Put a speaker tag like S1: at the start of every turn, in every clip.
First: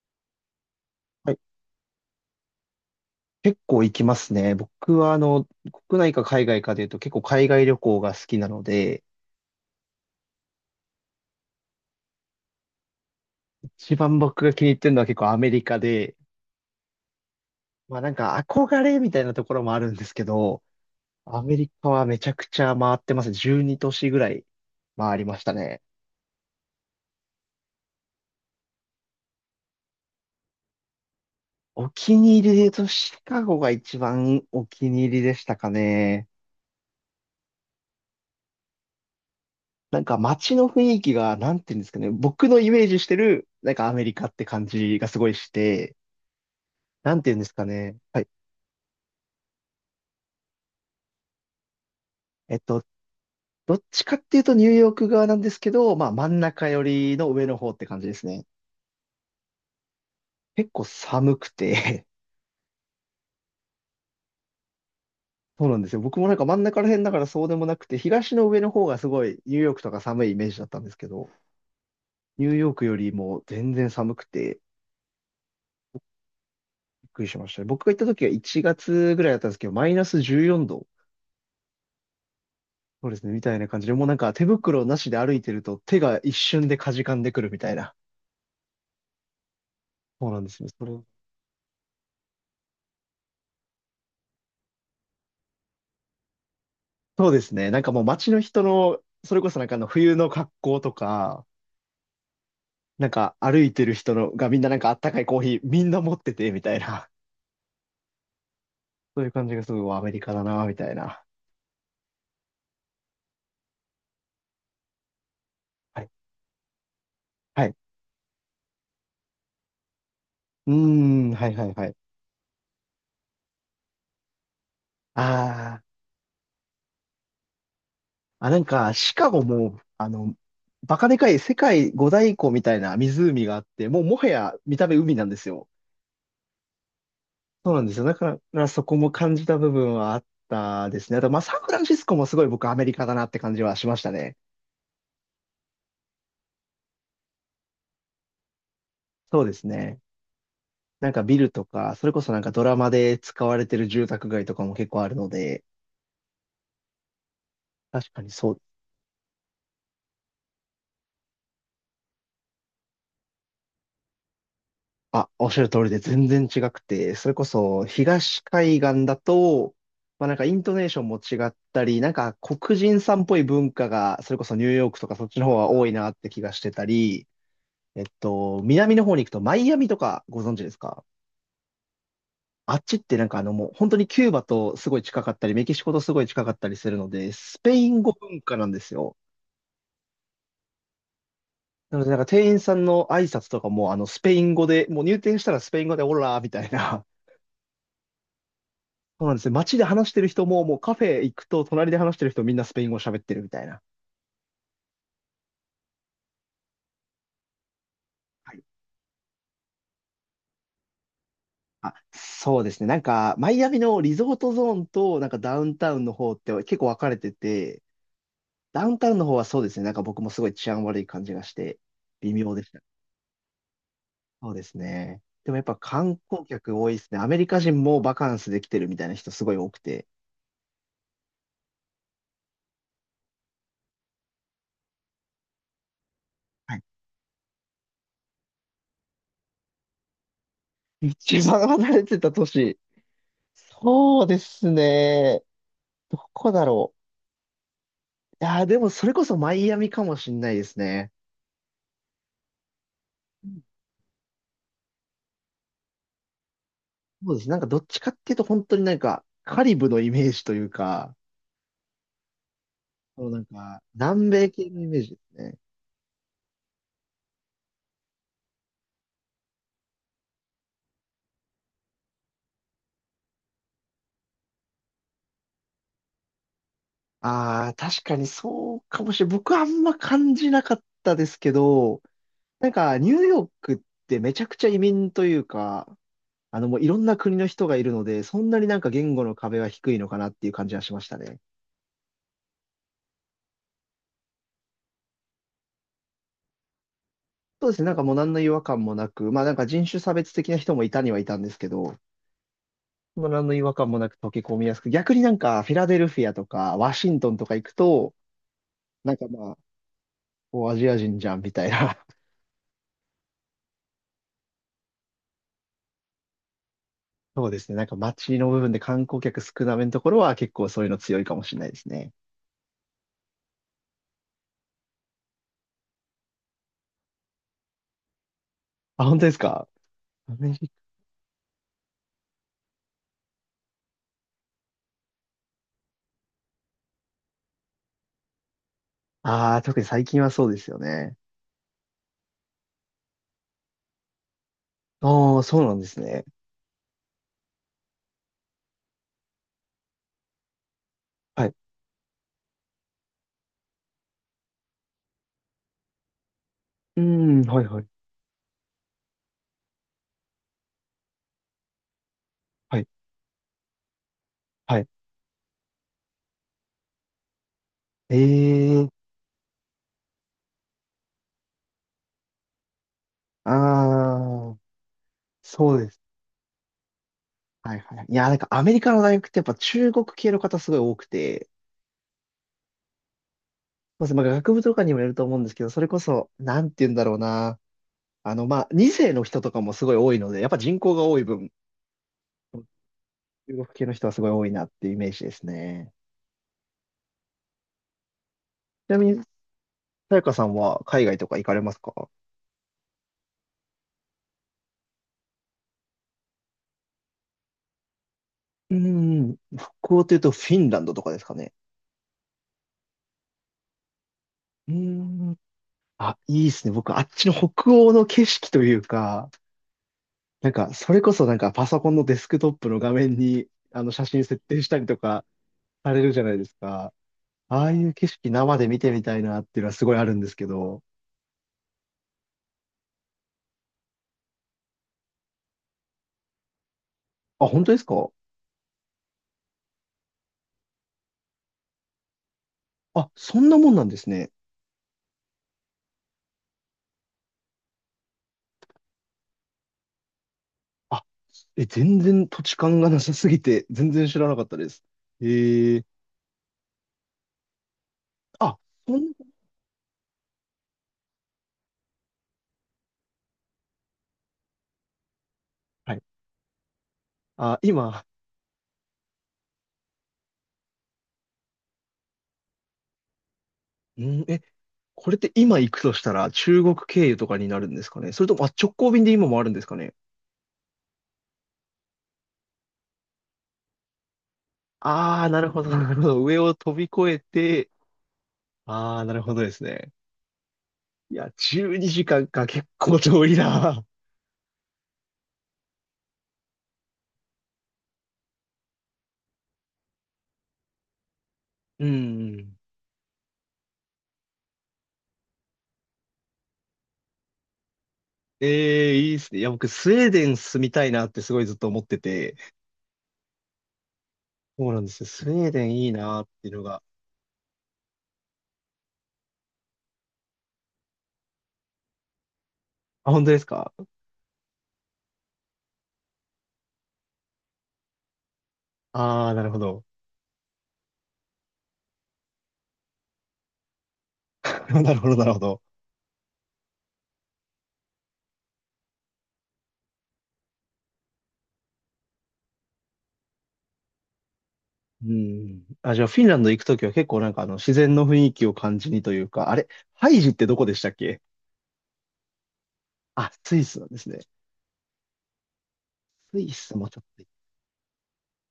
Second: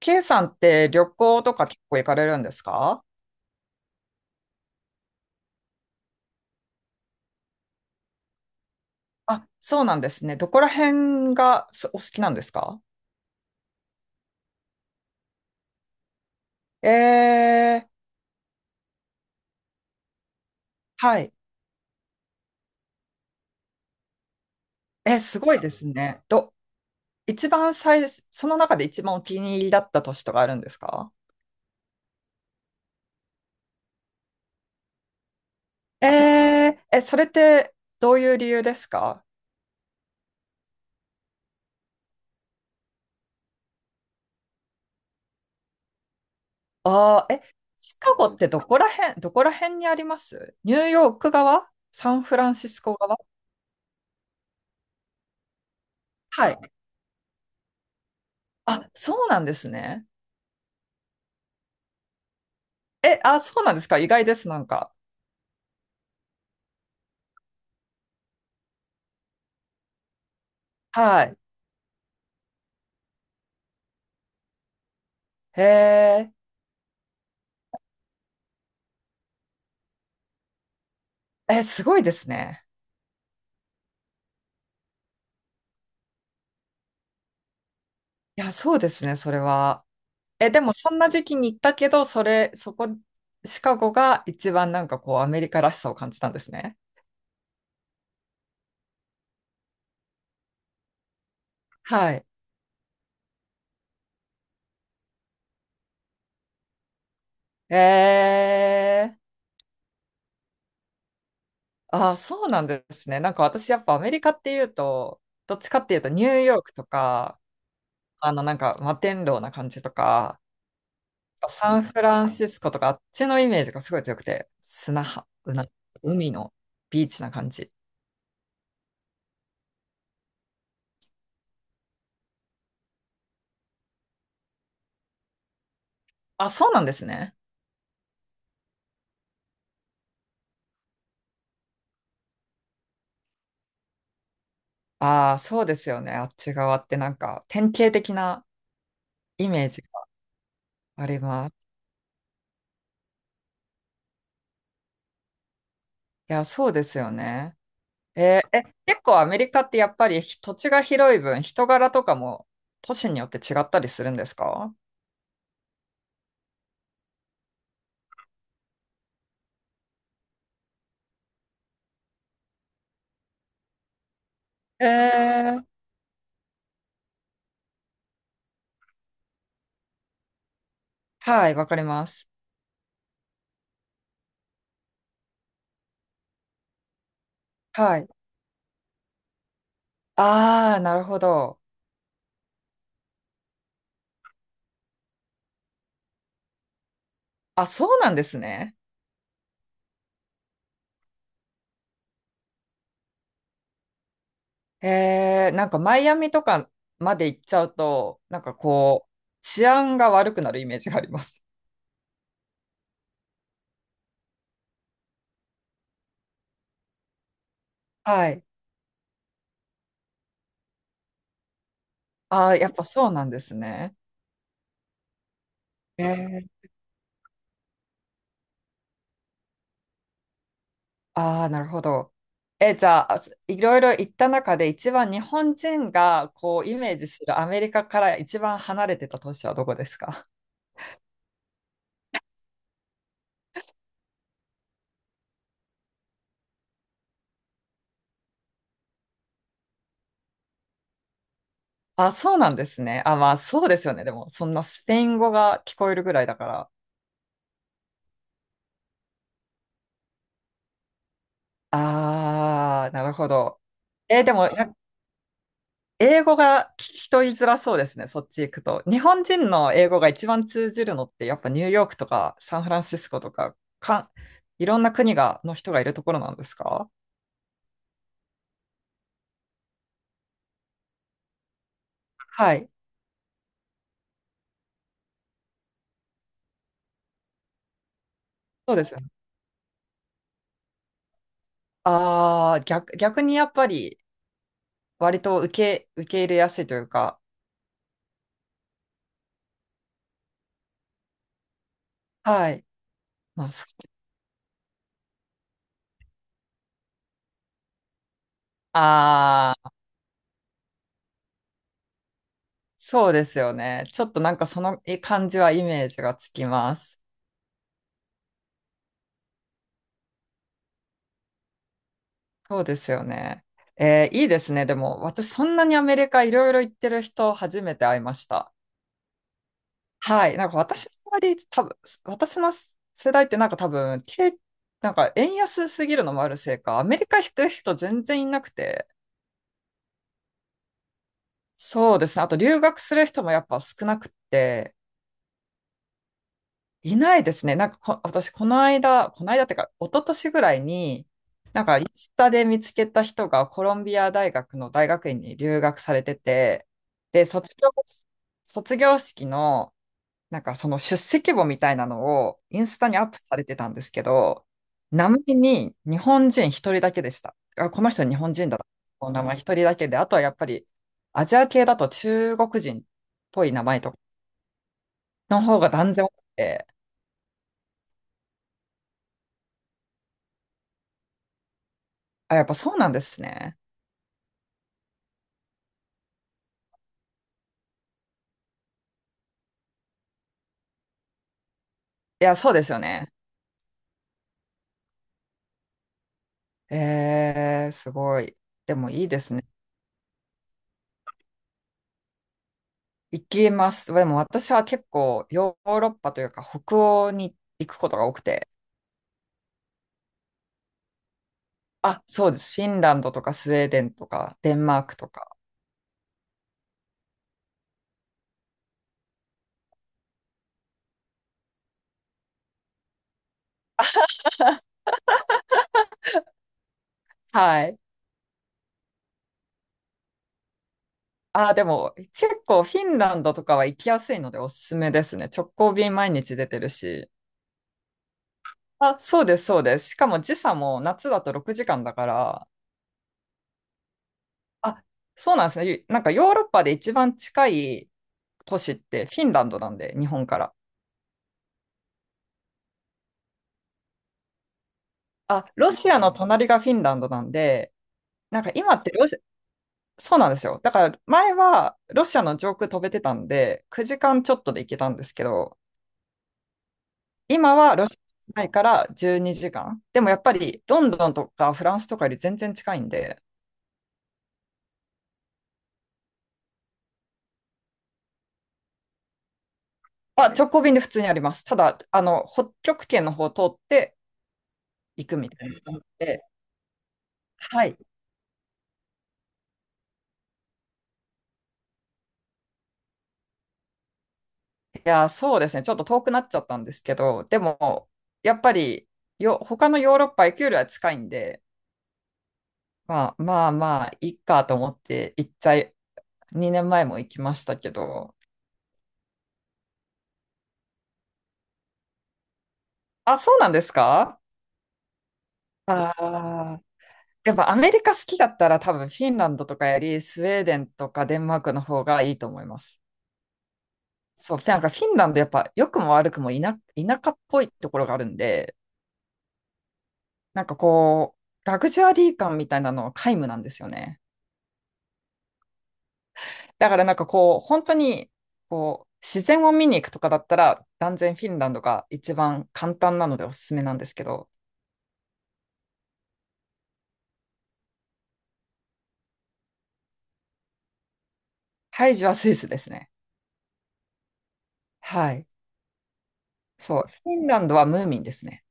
S1: K さんって旅
S2: はい。
S1: 行とか結構行かれるんですか
S2: 結構行きますね。僕は、国内か海外かで言うと結構海外旅行が好きなので、
S1: あ、そうなんですね。どこら辺がすお好きなんですか？
S2: 一番僕が気に入ってるのは結構アメリカで、
S1: え
S2: まあ
S1: ー、
S2: なんか憧れみたいなところもあるんですけど、
S1: はい。
S2: アメリカはめちゃくちゃ回ってますね。12都市ぐらい回
S1: え、
S2: りま
S1: す
S2: した
S1: ごいで
S2: ね。
S1: すね。一番最、その中で一番お気に入りだった都市とかあるんですか？
S2: お気に入りで言うとシカゴが一番お気に入りでしたか
S1: え
S2: ね。
S1: それってどういう理由ですか？
S2: なんか街の雰囲気が、なんていうんですかね。僕のイメージしてる、なんかアメリカって感じがすごいして、なん
S1: ああ
S2: てい
S1: ー、
S2: うん
S1: え、
S2: ですかね。
S1: シカ
S2: は
S1: ゴ
S2: い。
S1: ってどこら辺にあります？ニューヨーク側？サンフラン
S2: えっ
S1: シス
S2: と、
S1: コ側？
S2: どっちかっていうとニューヨーク側なんですけど、まあ真ん
S1: は
S2: 中
S1: い。
S2: 寄りの上の方って感じですね。
S1: あ、そうなんですね。
S2: 結構寒くて。
S1: え、あ、そうなんですか？意外です、なんか。
S2: そうなんですよ。僕もなんか真ん中ら辺だからそうでもなくて、東の上の方がすごいニューヨークとか寒いイメージだったんですけ
S1: は
S2: ど、
S1: い。
S2: ニューヨークよりも全然寒くて
S1: へえ、
S2: びっくりしましたね。僕が行った時は1月ぐらいだったんですけど、マイナス14度。
S1: すごいですね。
S2: そうですね、みたいな感じで、もうなんか手袋なしで歩いてると手が一瞬でかじかんでくるみたいな。
S1: いや、そうですね、それは。
S2: そうなん
S1: え、
S2: で
S1: で
S2: すね。
S1: もそんな時期に行ったけど、それ、そこ、シカゴが一番なんかこう、アメリカらしさを感じたんですね。
S2: そうですね。なんかもう街の人の、それこそなんかあの冬の格好とか、
S1: はい。
S2: なんか歩いてる人のがみんななんかあったかいコーヒーみんな持ってて、みたいな。
S1: へ え
S2: そういう感じがすごいアメリカだな、みたいな。
S1: ー、あ、そうなんですね。なんか私やっぱアメリカっていうと、どっちかってい
S2: は
S1: うと
S2: い。
S1: ニューヨークとか、
S2: はい。
S1: なんか摩天楼な感じとか、
S2: うーん、はいはい
S1: サン
S2: は
S1: フ
S2: い。
S1: ランシスコとかあっちのイメージがすごい強くて、砂
S2: あ
S1: 浜、な
S2: ー
S1: 海のビーチな感じ。
S2: あ、なんかシカゴも、バカでかい世界五大湖みたいな湖があって、もうもはや見た目海なんですよ。
S1: あ、そうなんですね。
S2: そうなんですよ。だからそこも感じた部分はあったですね。あと、まあ、サンフランシスコもすごい僕アメリカだなって感じはしましたね。
S1: ああ、そうですよね。あっち側ってなんか典型的な
S2: そう
S1: イ
S2: です
S1: メージが
S2: ね。
S1: あ
S2: なん
S1: り
S2: かビル
S1: ます。
S2: とか、それこそなんかドラマで使われてる住宅街とかも結構あるので、
S1: いや、そうですよね。
S2: 確かに
S1: え
S2: そ
S1: ー
S2: う、
S1: え、結構アメリカってやっぱり土地が広い分、人柄とかも都市によって違ったりするんですか？
S2: あ、おっしゃる通りで全然違くて、それこそ東海岸だと、まあなんかイントネーションも違ったり、なんか黒人さんっぽい文化が、それこそニュー
S1: え
S2: ヨークとかそっちの方
S1: ー、
S2: は多いなって気がしてたり、南の方に行くとマイアミとかご存知ですか？
S1: はい、わかります。
S2: あっちってなんかもう本当にキューバとすごい近かったり、メキシコとすごい近かったりするので、スペイ
S1: は
S2: ン
S1: い。
S2: 語文化なんですよ。
S1: ああ、なるほど。
S2: なので、なんか店員さんの挨拶とかも、スペイン語で、もう入店したらスペイン語で、オラーみたいな。
S1: あ、そうなんですね。
S2: そうなんですね。街で話してる人も、もうカフェ行くと、隣で話してる人みんなスペイン語喋ってるみたいな。
S1: なんかマイアミとかまで行っちゃうと、なん
S2: は
S1: か
S2: い。
S1: こう、治安が悪くなるイメージがあります。
S2: あ、そうですね。なんか、マイアミのリゾートゾーンと、なんかダウンタウンの方って結構分かれてて、
S1: はい。
S2: ダウンタウンの方はそうですね。なんか僕もすごい治安悪い感じがして、微
S1: あ
S2: 妙
S1: あ、
S2: で
S1: や
S2: し
S1: っ
S2: た。
S1: ぱそうなんですね。
S2: そうですね。でもやっぱ
S1: え
S2: 観
S1: ー
S2: 光客多いですね。アメリカ人もバカンスで来てるみたいな人すごい多くて。
S1: ああ、なるほど。え、じゃあ、いろいろ行った中で一番日本人がこうイ
S2: はい。
S1: メージするアメリカから一番離れてた都市はどこですか？
S2: 一番離れてた都市。そうですね。どこだろう。いやー、でもそれこそマイアミかもしんないですね。
S1: あ、そうなんですね。あ、まあ
S2: うん。
S1: そうですよね。でも、そんなスペイン語が聞こえるぐらいだから。
S2: そうです。なんかどっちかっていうと本当になんかカリブのイメージというか、
S1: ああ、なる
S2: そ
S1: ほ
S2: のなん
S1: ど。
S2: か
S1: え、
S2: 南
S1: でも、
S2: 米系のイメージですね。
S1: 英語が聞き取りづらそうですね。そっち行くと。日本人の英語が一番通じるのって、やっぱニューヨークとかサンフランシスコとか、いろんな国の人がいるところなんですか？
S2: ああ、確かにそうかもしれない。僕はあんま感じなかったですけど、
S1: は
S2: な
S1: い。
S2: んかニューヨークってめちゃくちゃ移民というか、もういろんな国の人がいるので、そんなに
S1: そう
S2: なん
S1: で
S2: か
S1: すよね。
S2: 言語の壁は低いのかなっていう感じはしましたね。
S1: ああ、逆にやっぱり、割と受け入れやすいというか、
S2: そうですね。なんかもう何の違和感もなく、まあなんか人種差別的な人もいたにはいたんですけど、
S1: はい。
S2: もう
S1: ま
S2: 何
S1: あ、
S2: の違和感もなく溶け込みやすく、逆になんかフィラデルフィアとかワシントンとか行くと、なんかま
S1: あ
S2: あ、
S1: あ、
S2: もうアジア人じゃんみたいな。
S1: そうですよね。ちょっとなんかその感じはイメージがつきます。
S2: そうですね。なんか街の部分で観光客少なめのところは結構そういうの強いかもしれないですね。
S1: そうですよね。いいですね。でも、私そんなにアメリカいろいろ行ってる人初めて会いました。
S2: あ、本当ですか？
S1: はい。なんか私の周り、多分、私の世代ってなんか多分、なんか円安すぎるのもあるせいか、アメリカ行く人全然いなくて、
S2: ああー、特に最近はそうですよね。
S1: そうですね。あと留学する人もやっぱ少なくて、
S2: ああ、そうなんですね。
S1: いないですね。なんか私、この間、この間っていうか、一昨年ぐらいに、
S2: はい。う
S1: なんか、インスタで見つけた人がコロンビア大学の大学院に留学されてて、
S2: ー
S1: で、
S2: ん、
S1: 卒
S2: はい
S1: 業、
S2: はい。
S1: 卒業式のなんかその出席簿みたいなのをイン
S2: は
S1: ス
S2: い、
S1: タにアップされてたんですけど、
S2: はい。
S1: 名前に日本人一人だけでした。あ、この人日本人だな。
S2: ええ。
S1: この名前一人だけで、あとはやっぱりアジア系だと中国人っぽい名前とか
S2: ああ、
S1: の方が
S2: そうで
S1: 断
S2: す。
S1: 然多くて、
S2: はいはいはい。いや、なんかアメリカの大学ってやっぱ中国系の方すごい多くて、
S1: あ、やっぱそうなんですね。
S2: まず、まあ、学部とかにもよると思うんですけど、それこそ、なんて言うんだろうな。まあ、2世の人とかもすごい多いので、やっぱ人口が多い分、
S1: いや、そうですよね。
S2: 中国系の人はすごい多いなっていうイメージですね。
S1: すごい。で
S2: ち
S1: も
S2: な
S1: い
S2: み
S1: いで
S2: に、
S1: すね。
S2: さやかさんは海外とか行かれますか？
S1: 行きます。でも私は結構ヨーロッパというか北欧に行くことが多くて、
S2: うーん、北欧というとフィンランドとかですかね。
S1: あ、そうです。フィンランドとかスウェーデンとかデン
S2: うー
S1: マークとか。
S2: ん。あ、いいですね。僕、あっちの北欧の景色というか、なんか、それこそなんかパソコンのデスクトップの画面に、写真設定したりとか、されるじゃないですか。あ
S1: は
S2: あ
S1: い。
S2: いう景色生で見てみたいなっていうのはすごいあるんですけど。
S1: あ、でも結構フィンランドとかは行きやすいのでおすすめですね。直行便毎日出てるし。
S2: あ、本当ですか？
S1: あ、そうです、そうです。しかも時差も夏だと6時間だから。
S2: あ、そんなもんなんですね。
S1: あ、そうなんですね。なんかヨーロッパで一番近い都市ってフィンランドなんで、日本から。
S2: あ、全然土地勘がなさすぎて、全然知らなかったです。え
S1: あ、ロ
S2: ー、
S1: シアの隣がフィンランドなんで、なんか
S2: あ、
S1: 今って
S2: そ
S1: ロ
S2: ん、
S1: シア。そうなんですよ。だから前はロシアの上空飛べてたんで、9時間ちょっとで行けたんですけど、
S2: はい。
S1: 今
S2: あ、
S1: はロシ
S2: 今、
S1: アないから12時間。でもやっぱりロンドンとかフランスとかより全然近いんで、
S2: うん、これって今行くとしたら中国経由とかになるんですかね？それとも、あ、直行便で今もあるんですかね？
S1: まあ、直行便で普通にあります。ただ、北極圏の方を通って行く
S2: ああ
S1: み
S2: ー、な
S1: た
S2: る
S1: いな
S2: ほど、
S1: 感
S2: な
S1: じ
S2: るほど。
S1: で。
S2: 上を飛び越え
S1: は
S2: て、
S1: い。い
S2: ああ、なるほどですね。いや、12時間かんか結構遠いな。
S1: や、そうですね。ちょっと遠くなっちゃったんですけど、でも、やっぱり他のヨーロッパ行くよりは近いんで、
S2: うん。
S1: まあまあまあ、いいかと思って行っちゃい、2年前も行きましたけど。
S2: ええ、いいっすね。いや、僕、スウェーデン住みたいなってすごいずっと思ってて、
S1: あ、そうなんですか？
S2: そうなんですよ。スウェーデンいい
S1: あ
S2: なっていうの
S1: あ、
S2: が。
S1: やっぱアメリカ好きだったら多分フィンランドとかよりスウェーデンとかデンマークの方がいいと思います。
S2: あ、本当ですか？
S1: そう、なんかフィンランドやっぱ良くも悪くも田舎っぽいところがあるんで、
S2: ああー、なるほど。
S1: なんかこう、ラグジュアリー感みたいなのは皆無なんですよね。
S2: なるほど、なるほど。
S1: だからなんかこう、本当にこう、自然を見に行くとかだったら断然フィンランドが一番簡単なのでおすすめなんですけど、
S2: うん。あ、じゃあ、フィンランド行くときは結構なんか自然の雰囲気を感じにというか、あれ、ハイジってどこでしたっけ？
S1: ハイジはスイスですね。
S2: あ、スイスなんですね。
S1: はい。
S2: スイス
S1: そう、
S2: もちょっ
S1: フィ
S2: と。
S1: ンランドはムーミンですね。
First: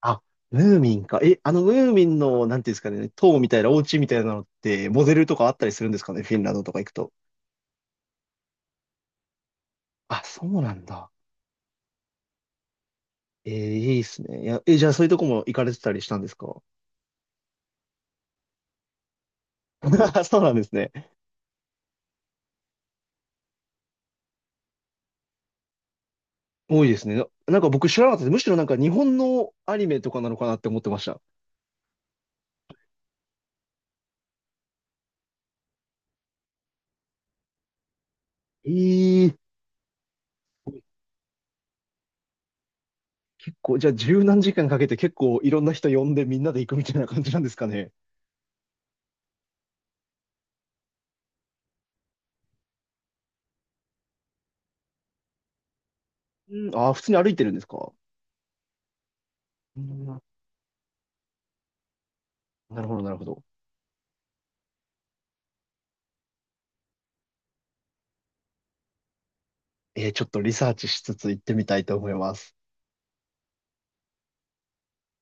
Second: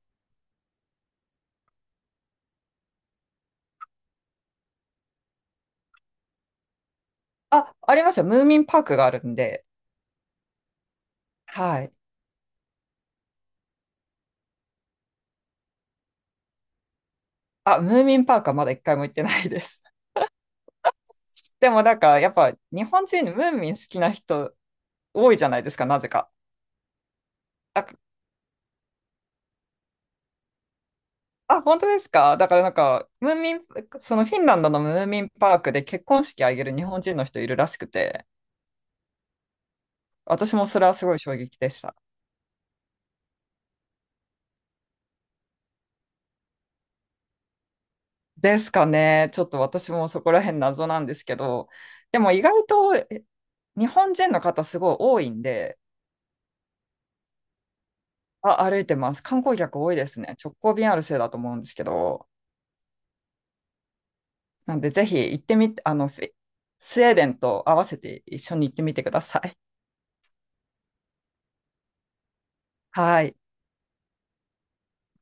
S2: あ、ムーミンか。ムーミンの、なんていうんですかね、塔みたいな、お家みたいなのって、モデルとかあったりするんですかね、フィンランドとか行くと。
S1: あ、ありますよ。ムーミンパークがあるんで、
S2: あ、そうなんだ。
S1: はい。
S2: ええ、いいっすね。いや、じゃあそういうとこも行かれてたりしたんですか？
S1: あ、ムーミンパークはまだ一回も行ってないです。
S2: そうなんですね。
S1: でもなんか、やっぱ日本人ムーミン好きな人多いじゃないですか、なぜか。
S2: 多いですね。なんか
S1: あ、
S2: 僕知らなかったです。むしろなんか日本のアニメとかなのかなって思ってました。
S1: あ、本当ですか？だからなんか、ムーミン、そのフィンランドのムーミンパークで結婚式あげる日本人の人いるらしくて、
S2: ええ、
S1: 私もそれはすごい衝撃でした。
S2: こう、じゃあ十何時間かけて結構いろんな人呼んでみんなで行くみたいな感じなんですかね。
S1: ですかね。ちょっと私もそこら辺謎なんですけど、でも意外と日本人の方すごい多いんで、
S2: うん、ああ、普通に歩いてるんですか？
S1: あ、歩いてます。観光客
S2: う
S1: 多い
S2: ん、
S1: で
S2: な
S1: すね。直行便あるせいだと思うんですけど。
S2: るほど、なるほど。
S1: なんで、ぜひ行ってみて、スウェーデンと合わせて一緒に行ってみてください。
S2: ええ、ちょっとリサーチしつつ行ってみたいと思います。
S1: はい。